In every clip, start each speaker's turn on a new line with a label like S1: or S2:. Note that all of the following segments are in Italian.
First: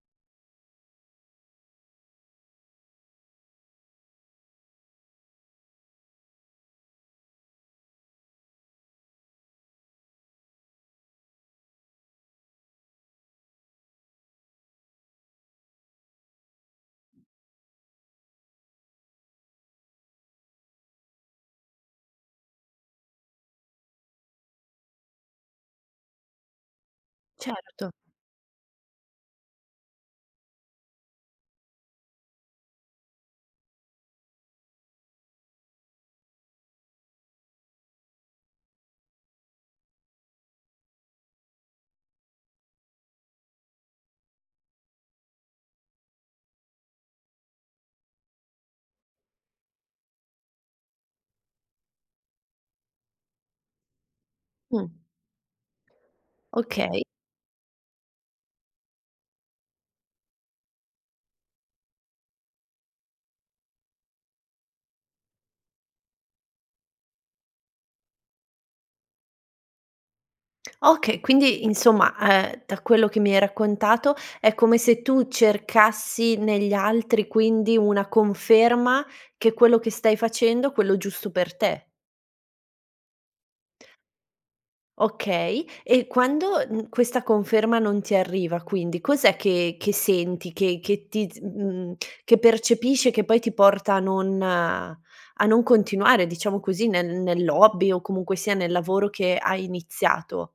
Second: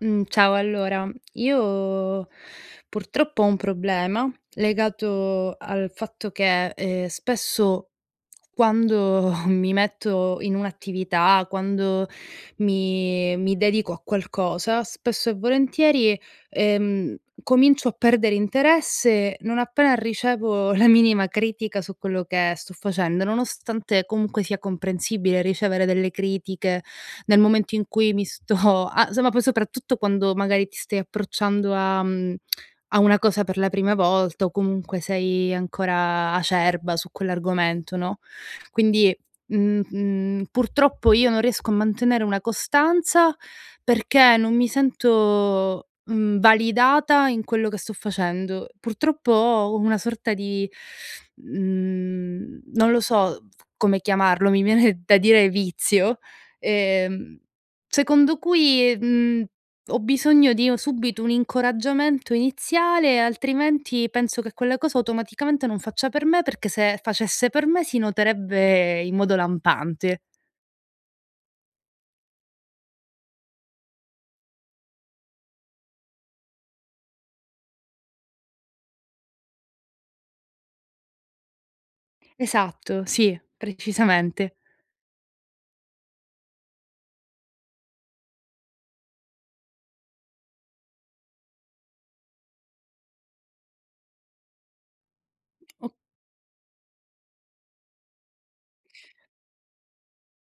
S1: Mhmm, ciao allora io purtroppo ho un problema legato al fatto che, ehm, spesso quando mi metto in un'attività, quando mi mi dedico a qualcosa, spesso e volentieri, ehm, comincio a perdere interesse non appena ricevo la minima critica su quello che sto facendo, nonostante comunque sia comprensibile ricevere delle critiche, nel momento in
S2: Certo.
S1: cui mi sto a somma poi soprattutto quando magari ti stai approcciando a mhmm, a una cosa per la prima volta o comunque sei ancora acerba su quell'argomento, no, quindi, mhmm, mhmm, purtroppo io non riesco a mantenere una costanza perché non mi sento, mhmm, validata in quello che sto facendo. Purtroppo ho una sorta di, mhmm, non lo so f come chiamarlo, mi
S2: Mh.
S1: viene da dire vizio,
S2: Okay.
S1: ehm, secondo cui, mhmm, ho bisogno di o subito un incoraggiamento iniziale, altrimenti penso che quella cosa automaticamente non faccia per me, perché se facesse per me si noterebbe in modo lampante.
S2: Okay, quindi insomma, ehm, da quello che mi hai raccontato, è come se tu cercassi negli altri quindi una conferma che quello che stai facendo, quello giusto per te.
S1: Esatto, sì, precisamente.
S2: Okay, e quando, mhmm, questa conferma non ti arriva quindi, cos'è che che senti che che ti z mhmm, che percepisce, che poi ti porta a non a non
S1: O
S2: continuare, diciamo così, nel nell'hobby o comunque sia nel lavoro che hai iniziato?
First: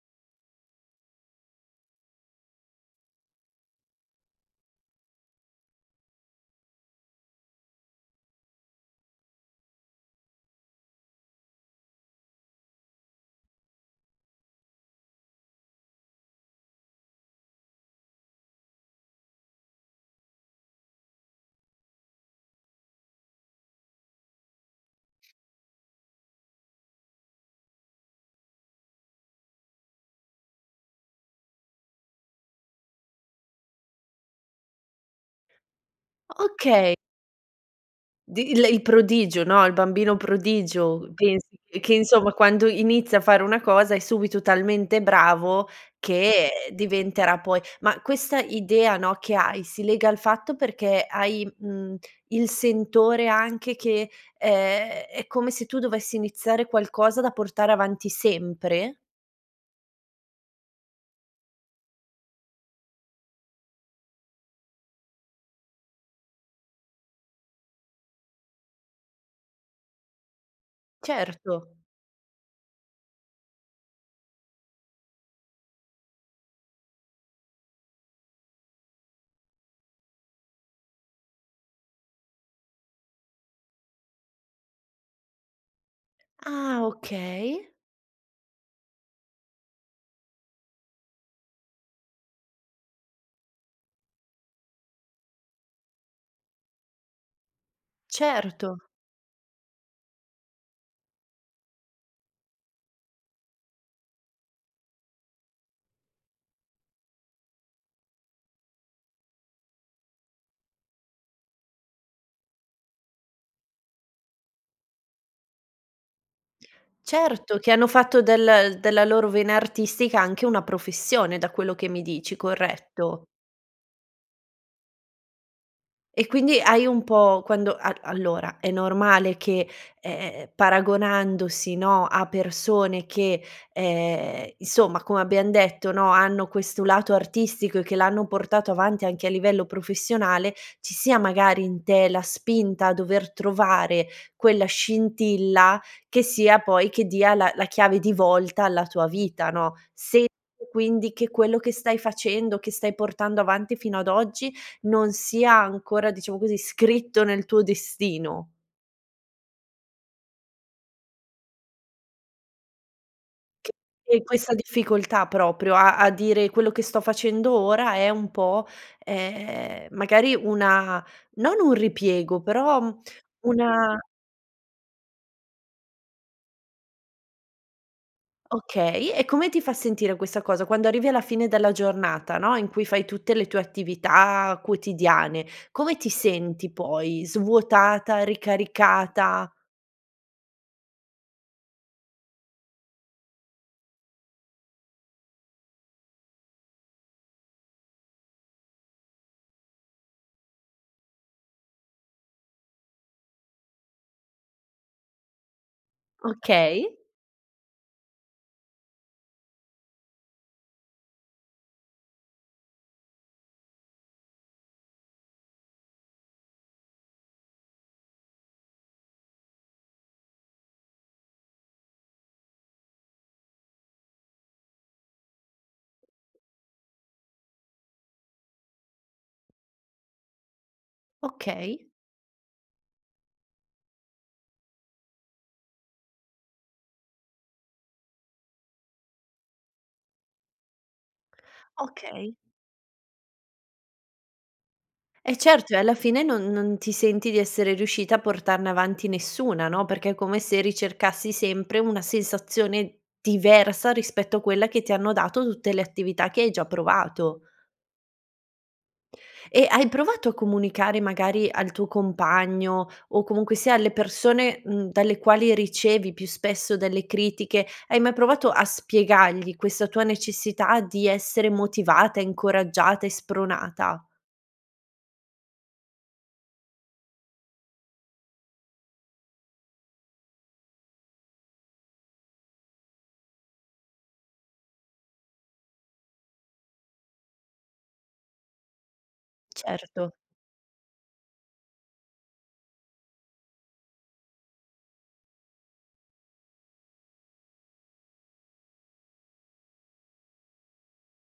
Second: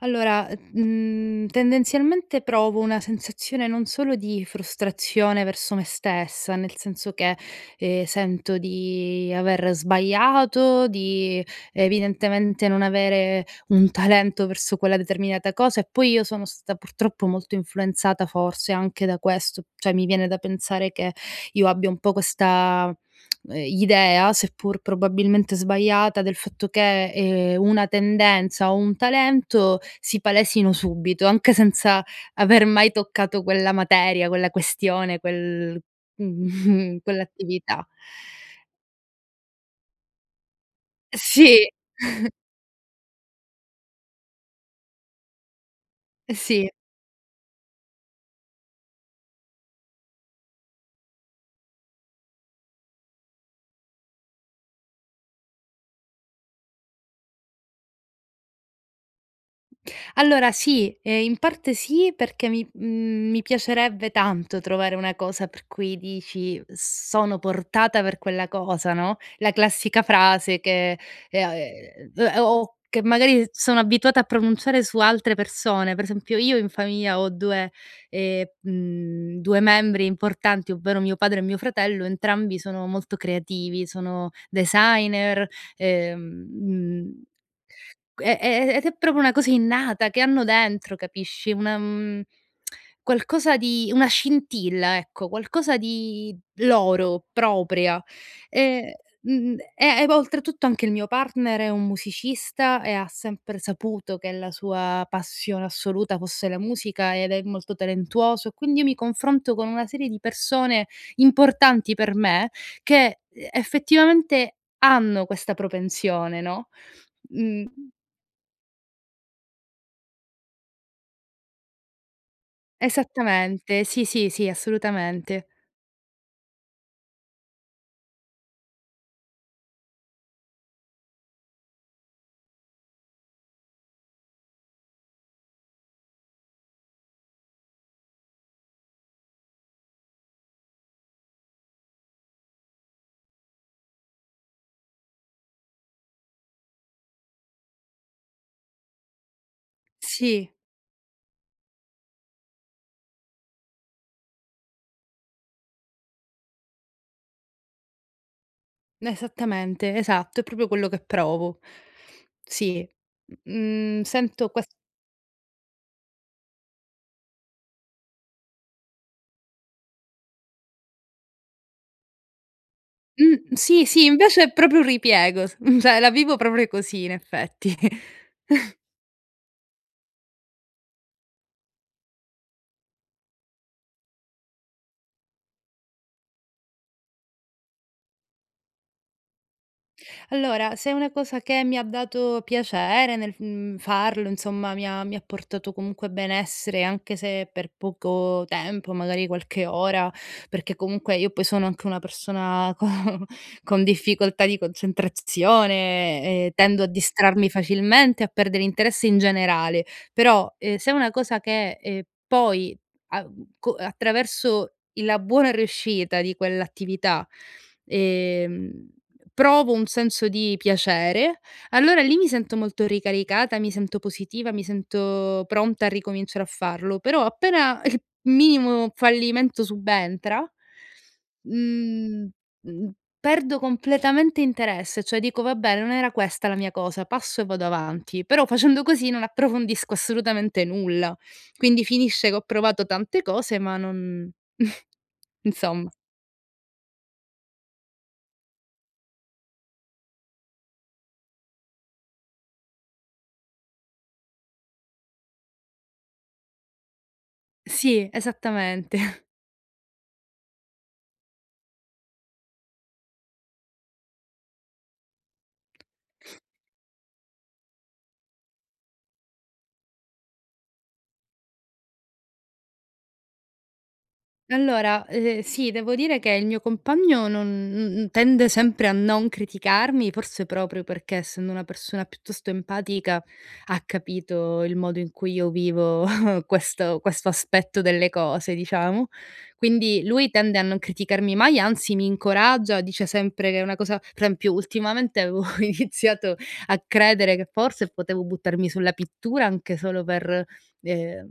S1: Allora, ehm, mhmm, tendenzialmente provo una sensazione non solo di frustrazione verso me stessa, nel senso che, ehm, sento di aver sbagliato, di evidentemente non avere un talento verso quella determinata cosa. E poi io sono stata purtroppo molto influenzata forse anche da questo. Cioè, mi viene da pensare che io abbia un po' questa, ehm, idea, seppur probabilmente sbagliata, del fatto che, ehm, una tendenza o un talento si palesino subito, anche senza aver mai toccato quella materia, quella questione, quel
S2: Okay.
S1: mhmm, quell'attività.
S2: Di lei prodigio, no, il bambino prodigio. Pensi
S1: Sì.
S2: che che, insomma, quando inizia a fare una cosa è subito talmente bravo che
S1: Sì.
S2: diventerà poi ma questa idea, no, che hai, si lega al fatto perché hai, mhmm, il sentore anche che, ehm, è come se tu dovessi iniziare qualcosa da portare avanti sempre?
S1: Allora, sì, ehm, in parte sì, perché mi mhmm, mi piacerebbe tanto trovare una cosa per cui dici: "Sono portata per quella cosa," no, la classica frase che, ehm, a
S2: Certo.
S1: ehm, d o o che magari sono abituata a pronunciare su altre persone, per esempio: io in famiglia ho 2 ehm, mhmm, 2 membri importanti, ovvero mio padre e mio fratello, entrambi sono molto creativi, sono designer, uhm,
S2: Ah,
S1: mhmm
S2: okay.
S1: q e e ed è proprio una cosa innata, che hanno dentro, capisci, una mhmm, qualcosa di una scintilla, ecco, qualcosa di loro, propria.
S2: Certo.
S1: E, mhmm, e e vo oltretutto anche il mio partner è un musicista e ha sempre saputo che la sua passione assoluta fosse la musica, ed è molto talentuoso, e quindi io mi confronto con una serie di persone importanti per me, che, uhm, effettivamente hanno questa propensione, no,
S2: Certo, che hanno
S1: mhmm
S2: fatto del della loro vena artistica anche una professione, da quello che mi dici, corretto?
S1: Esattamente, sì, sì, sì, assolutamente.
S2: E quindi hai un po' quando a allora è normale che, ehm, paragonandosi, no, a persone che, ehm, insomma, come abbiam detto, no, hanno questo lato artistico e che l'hanno portato avanti anche a livello professionale, ci sia magari in te la spinta a dover trovare quella scintilla che sia poi che dia la la chiave di volta alla tua vita, no? Se
S1: Sì.
S2: e quindi che quello che stai facendo, che stai portando avanti fino ad oggi, non sia ancora, diciamo così, scritto nel tuo destino.
S1: Esattamente. Esatto. È proprio quello che provo. Sì, m
S2: Che
S1: mhmm,
S2: e
S1: sento
S2: questa
S1: ques
S2: difficoltà proprio a a dire: quello che sto facendo ora è un po', ehm, magari una, non un ripiego, però, mhmm,
S1: Mh. Sì,
S2: una
S1: sì, invece è proprio un ripiego, s m cioè la vivo proprio così in effetti.
S2: Okay, e come ti fa sentire questa cosa, quando arrivi alla fine della giornata, no, in cui fai tutte le tue attività quotidiane, come ti senti poi, svuotata? Ricaricata?
S1: Allora, se è una cosa che mi ha dato piacere nel f mhmm, farlo, insomma, mi ha mi ha portato comunque benessere, anche se per poco tempo, magari qualche ora, perché comunque io poi sono anche una persona co con difficoltà di concentrazione e tendo
S2: Okay.
S1: a distrarmi facilmente a perdere interesse in generale, però, ehm, se è una cosa che e poi a co attraverso la buona riuscita di quell'attività, ehm, provo un senso di piacere, allora lì mi sento molto ricaricata, mi sento positiva, mi sento pronta a ricominciare a farlo, però appena il minimo fallimento subentra,
S2: Okay.
S1: mhmm mhmm, perdo completamente interesse, cioè dico: "Vabbè, non era questa la mia cosa, passo e vado avanti". Però facendo così non approfondisco assolutamente nulla. Quindi finisce
S2: Okay.
S1: che ho provato tante cose ma non
S2: Eh certo, e
S1: insomma.
S2: alla fine non non ti senti di essere riuscita a portarne avanti nessuna, no? Perché è come se ricercassi sempre una sensazione diversa rispetto a quella che ti hanno dato tutte le attività che hai già provato.
S1: Sì, esattamente.
S2: E hai provato a comunicare magari al tuo compagno o comunque sia alle persone, mhmm, dalle quali ricevi più spesso delle critiche, hai mai provato a spiegargli questa tua necessità di essere motivata, incoraggiata e spronata?
S1: Allora, eh, sì, devo dire che il mio compagno non n tende sempre a non criticarmi, forse proprio perché, essendo una persona piuttosto empatica, ha capito il modo in cui io vivo questo questo aspetto delle cose, diciamo. Quindi
S2: Certo.
S1: lui tende a non criticarmi mai, anzi mi incoraggia, dice sempre che è una cosa pre esempio, ultimamente avevo iniziato a credere che forse potevo buttarmi sulla pittura anche solo per, ehm,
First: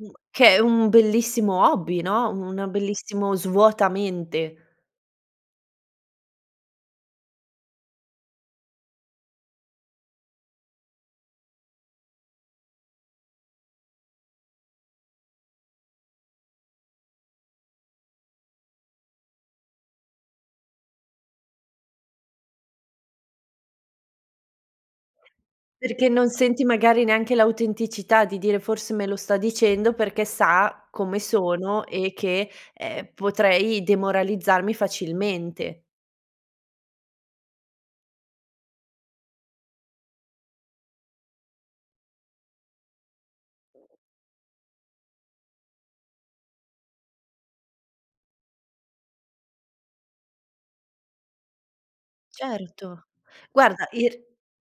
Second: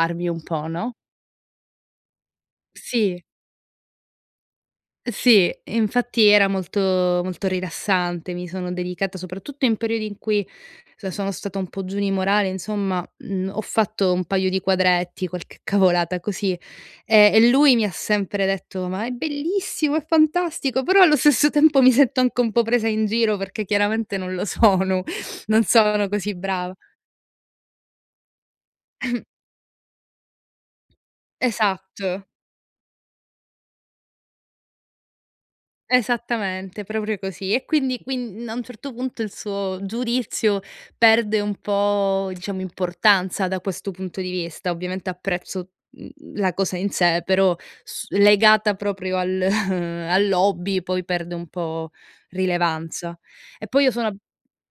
S2: Mh,
S1: un
S2: che è
S1: po',
S2: un
S1: no?
S2: bellissimo hobby, no, una
S1: Sì.
S2: bellissimo svuota mente.
S1: Sì, infatti era molto, molto rilassante. Mi sono dedicata soprattutto in periodi in cui, sono stata un po' giù di morale, insomma, mhmm, ho fatto un paio di quadretti, qualche cavolata così, e e lui mi ha sempre detto: “Ma è bellissimo, è fantastico.” Però allo stesso tempo mi sento anche un po' presa in giro, perché chiaramente non lo sono, non sono
S2: Perché non
S1: così
S2: senti
S1: brava.
S2: magari neanche l'autenticità di dire: "Forse me lo
S1: Ehm
S2: sta dicendo perché sa come sono e
S1: Esatto.
S2: che, ehm, potrei demoralizzarmi facilmente."
S1: Esattamente, proprio così. E quindi quin a un certo punto il suo giudizio perde un po', diciamo, importanza da questo punto di vista. Ovviamente apprezzo, mhmm, la cosa in sé, però s legata proprio al all'hobby, poi perde un po'
S2: Certo,
S1: rilevanza. E poi
S2: guarda
S1: io
S2: in
S1: sono ab
S2: r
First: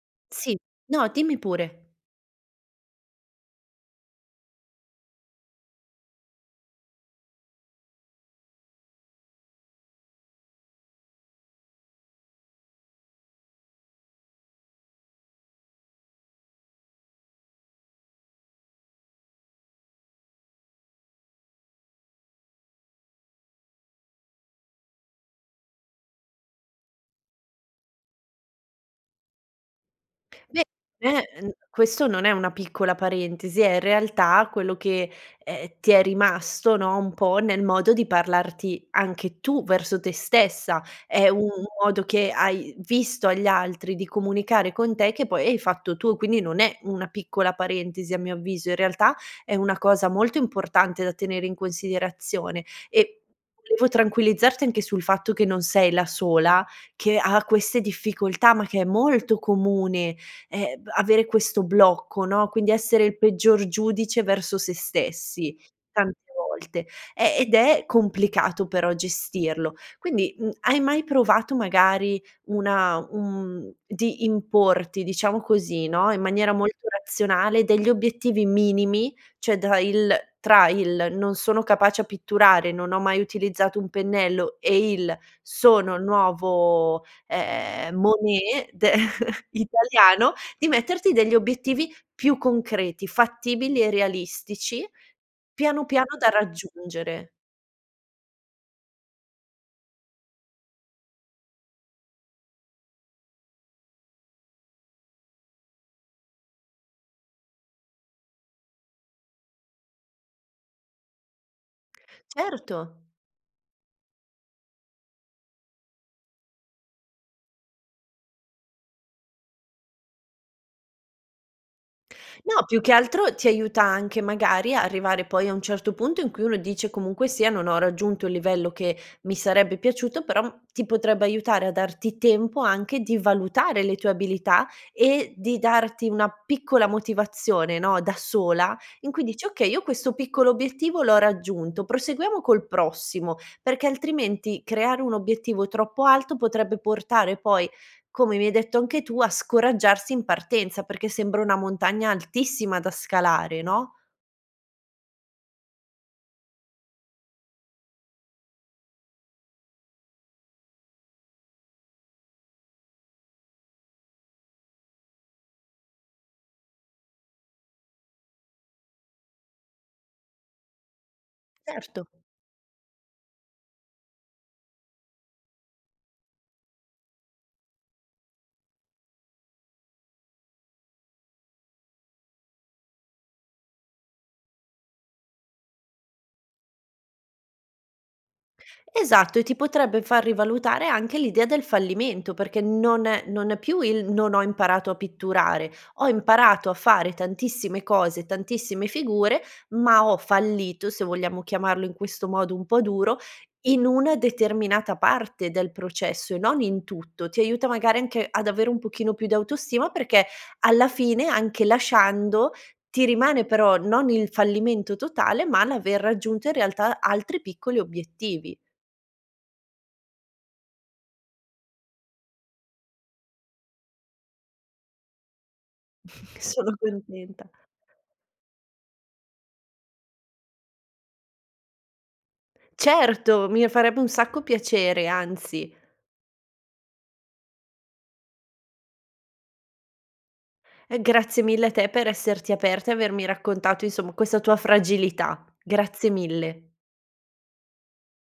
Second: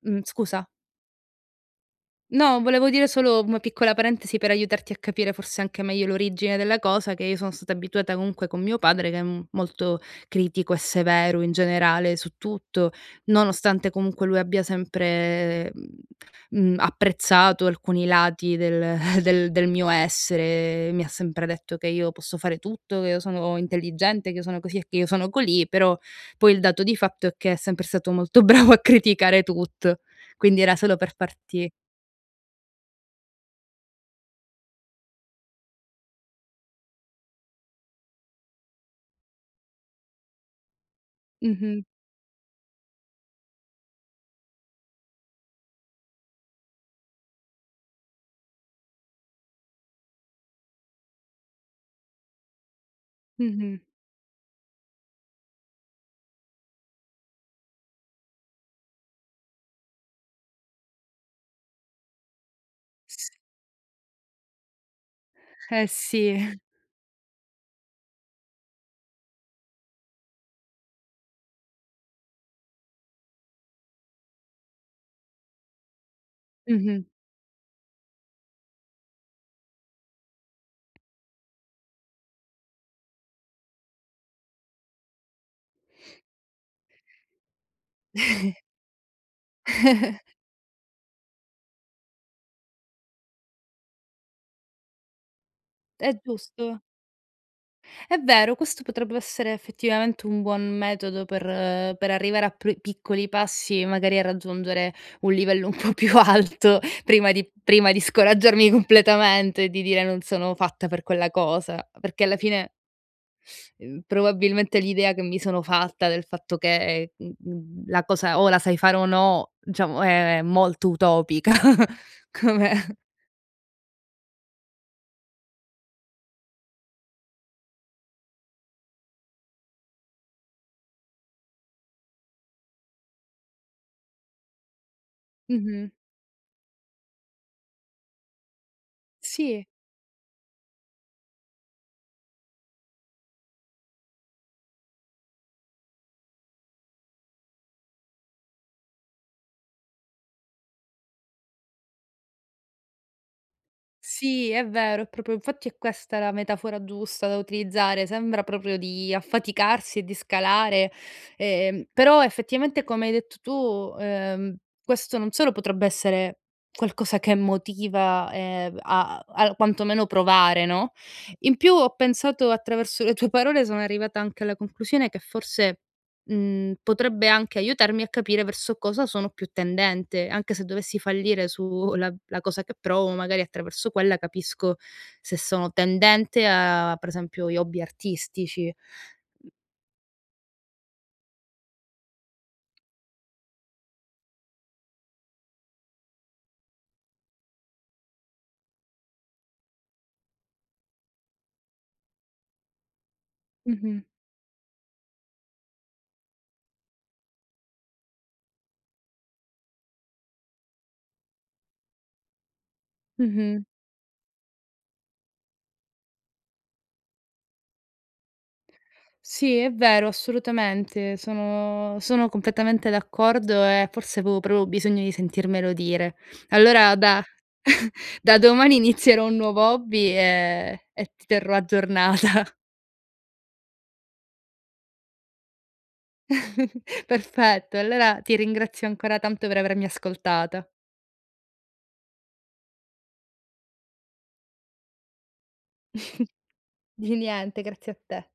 S1: mh,
S2: sì
S1: scusa.
S2: no, dimmi pure.
S1: No, volevo dire solo, mhmm, una piccola parentesi per aiutarti a capire forse anche meglio l'origine della cosa, che io sono stata abituata comunque con mio padre, che è, mhmm, molto critico e severo in generale su tutto, nonostante comunque lui abbia sempre, mhmm mhmm, apprezzato alcuni lati del del del mio essere e mi ha sempre detto che io posso fare tutto, che io sono intelligente, che io sono così e che io sono colì; però poi il dato di fatto è che è sempre stato molto bravo a criticare tutto.
S2: Ve
S1: Quindi era solo per
S2: eh ehm,
S1: farti
S2: questo non è una piccola parentesi è in realtà quello che, e ehm, ti è rimasto, no, un po' nel modo di parlarti anche tu verso te stessa. È u un
S1: Mh-mh.
S2: modo che hai visto agli altri di comunicare con te che poi hai fatto tu, quindi non è una piccola parentesi a mio avviso, in realtà è una cosa molto importante da tenere in considerazione. E
S1: Mh-mh.
S2: volevo tranquillizzarti anche sul fatto che non sei la sola che ha queste difficoltà, ma che è molto comune, e ehm, avere questo blocco, no, quindi essere il
S1: S
S2: peggior giudice verso se stessi,
S1: Eh
S2: tante
S1: sì.
S2: volte; e ed è complicato però gestirlo. Quindi, mhmm, hai mai provato magari una un mhmm, di importi, diciamo così, no, in maniera molto
S1: Mh-mh.
S2: razionale, degli obiettivi minimi? Cioè, da il tra il “Non sono capace a pitturare, non ho mai utilizzato un pennello” e il “Sono il nuovo, ehm, Monet italiano”, di metterti degli obiettivi più concreti, fattibili e realistici, piano piano,
S1: È
S2: da
S1: giusto.
S2: raggiungere.
S1: È vero, questo potrebbe essere effettivamente un buon metodo per per arrivare a pr piccoli passi, magari, a raggiungere un livello un po' più alto prima di prima di scoraggiarmi completamente e di dire: “Non sono fatta per quella cosa”; perché alla fine
S2: Certo.
S1: uhm, probabilmente l'idea che mi sono fatta del fatto che, mh-mhmm, la cosa o la sai fare o no, diciamo è è molto utopica
S2: No, più che
S1: come
S2: altro ti aiuta anche magari a arrivare poi a un certo punto in cui uno dice: “Comunque sia, non ho raggiunto il livello che mi sarebbe piaciuto,” però ti potrebbe aiutare a darti tempo anche di valutare le tue abilità e di
S1: Mh-mh.
S2: darti una piccola motivazione, no, da sola, in cui dici:
S1: Sì.
S2: “Okay, io questo piccolo obiettivo l'ho raggiunto, proseguiamo col prossimo,” perché altrimenti creare un obiettivo troppo alto potrebbe portare poi, come mi hai detto anche tu, a scoraggiarsi in partenza, perché sembra una montagna altissima da scalare, no?
S1: Sì, è vero, è proprio infatti è questa la metafora giusta da utilizzare, sembra proprio di affaticarsi e di scalare. Ehm, però effettivamente, come hai detto tu, ehm, questo non solo potrebbe essere qualcosa che motiva, e b a a a quanto meno provare, no. In più ho
S2: Certo.
S1: pensato attraverso le tue parole sono arrivata anche alla conclusione che forse, mhmm, potrebbe anche aiutarmi a capire verso cosa sono più tendente. Anche se dovessi fallire su la la cosa che provo, magari attraverso quella capisco se sono tendente a, per esempio, gli hobby artistici.
S2: Esatto, e
S1: Mh.
S2: ti potrebbe far rivalutare anche l'idea del fallimento, perché non è non è più il: “Non ho imparato a pitturare. Ho imparato a fare tantissime cose, tantissime figure, ma ho fallito", se vogliamo chiamarlo in questo modo un po' duro, "in
S1: Mh-mh.
S2: una determinata parte del processo e non in tutto." Ti aiuta magari anche ad avere un pochino più d'autostima, perché alla fine anche lasciando, ti rimane
S1: Mh-mh.
S2: però non il fallimento totale, ma l'aver raggiunto in realtà altri piccoli obiettivi.
S1: Sì, è vero, assolutamente. Sono sono completamente d'accordo e forse avevo proprio bisogno di sentirmelo dire.
S2: Sono
S1: Allora da
S2: contenta.
S1: da domani inizierò un nuovo hobby e e ti terrò aggiornata.
S2: Certo, mi farebbe un sacco piacere, anzi.
S1: Perfetto, allora ti ringrazio ancora tanto per avermi ascoltata.
S2: E grazie mille a te per esserti aperta e avermi raccontato, insomma, questa tua fragilità. Grazie mille.
S1: Di niente, grazie a te.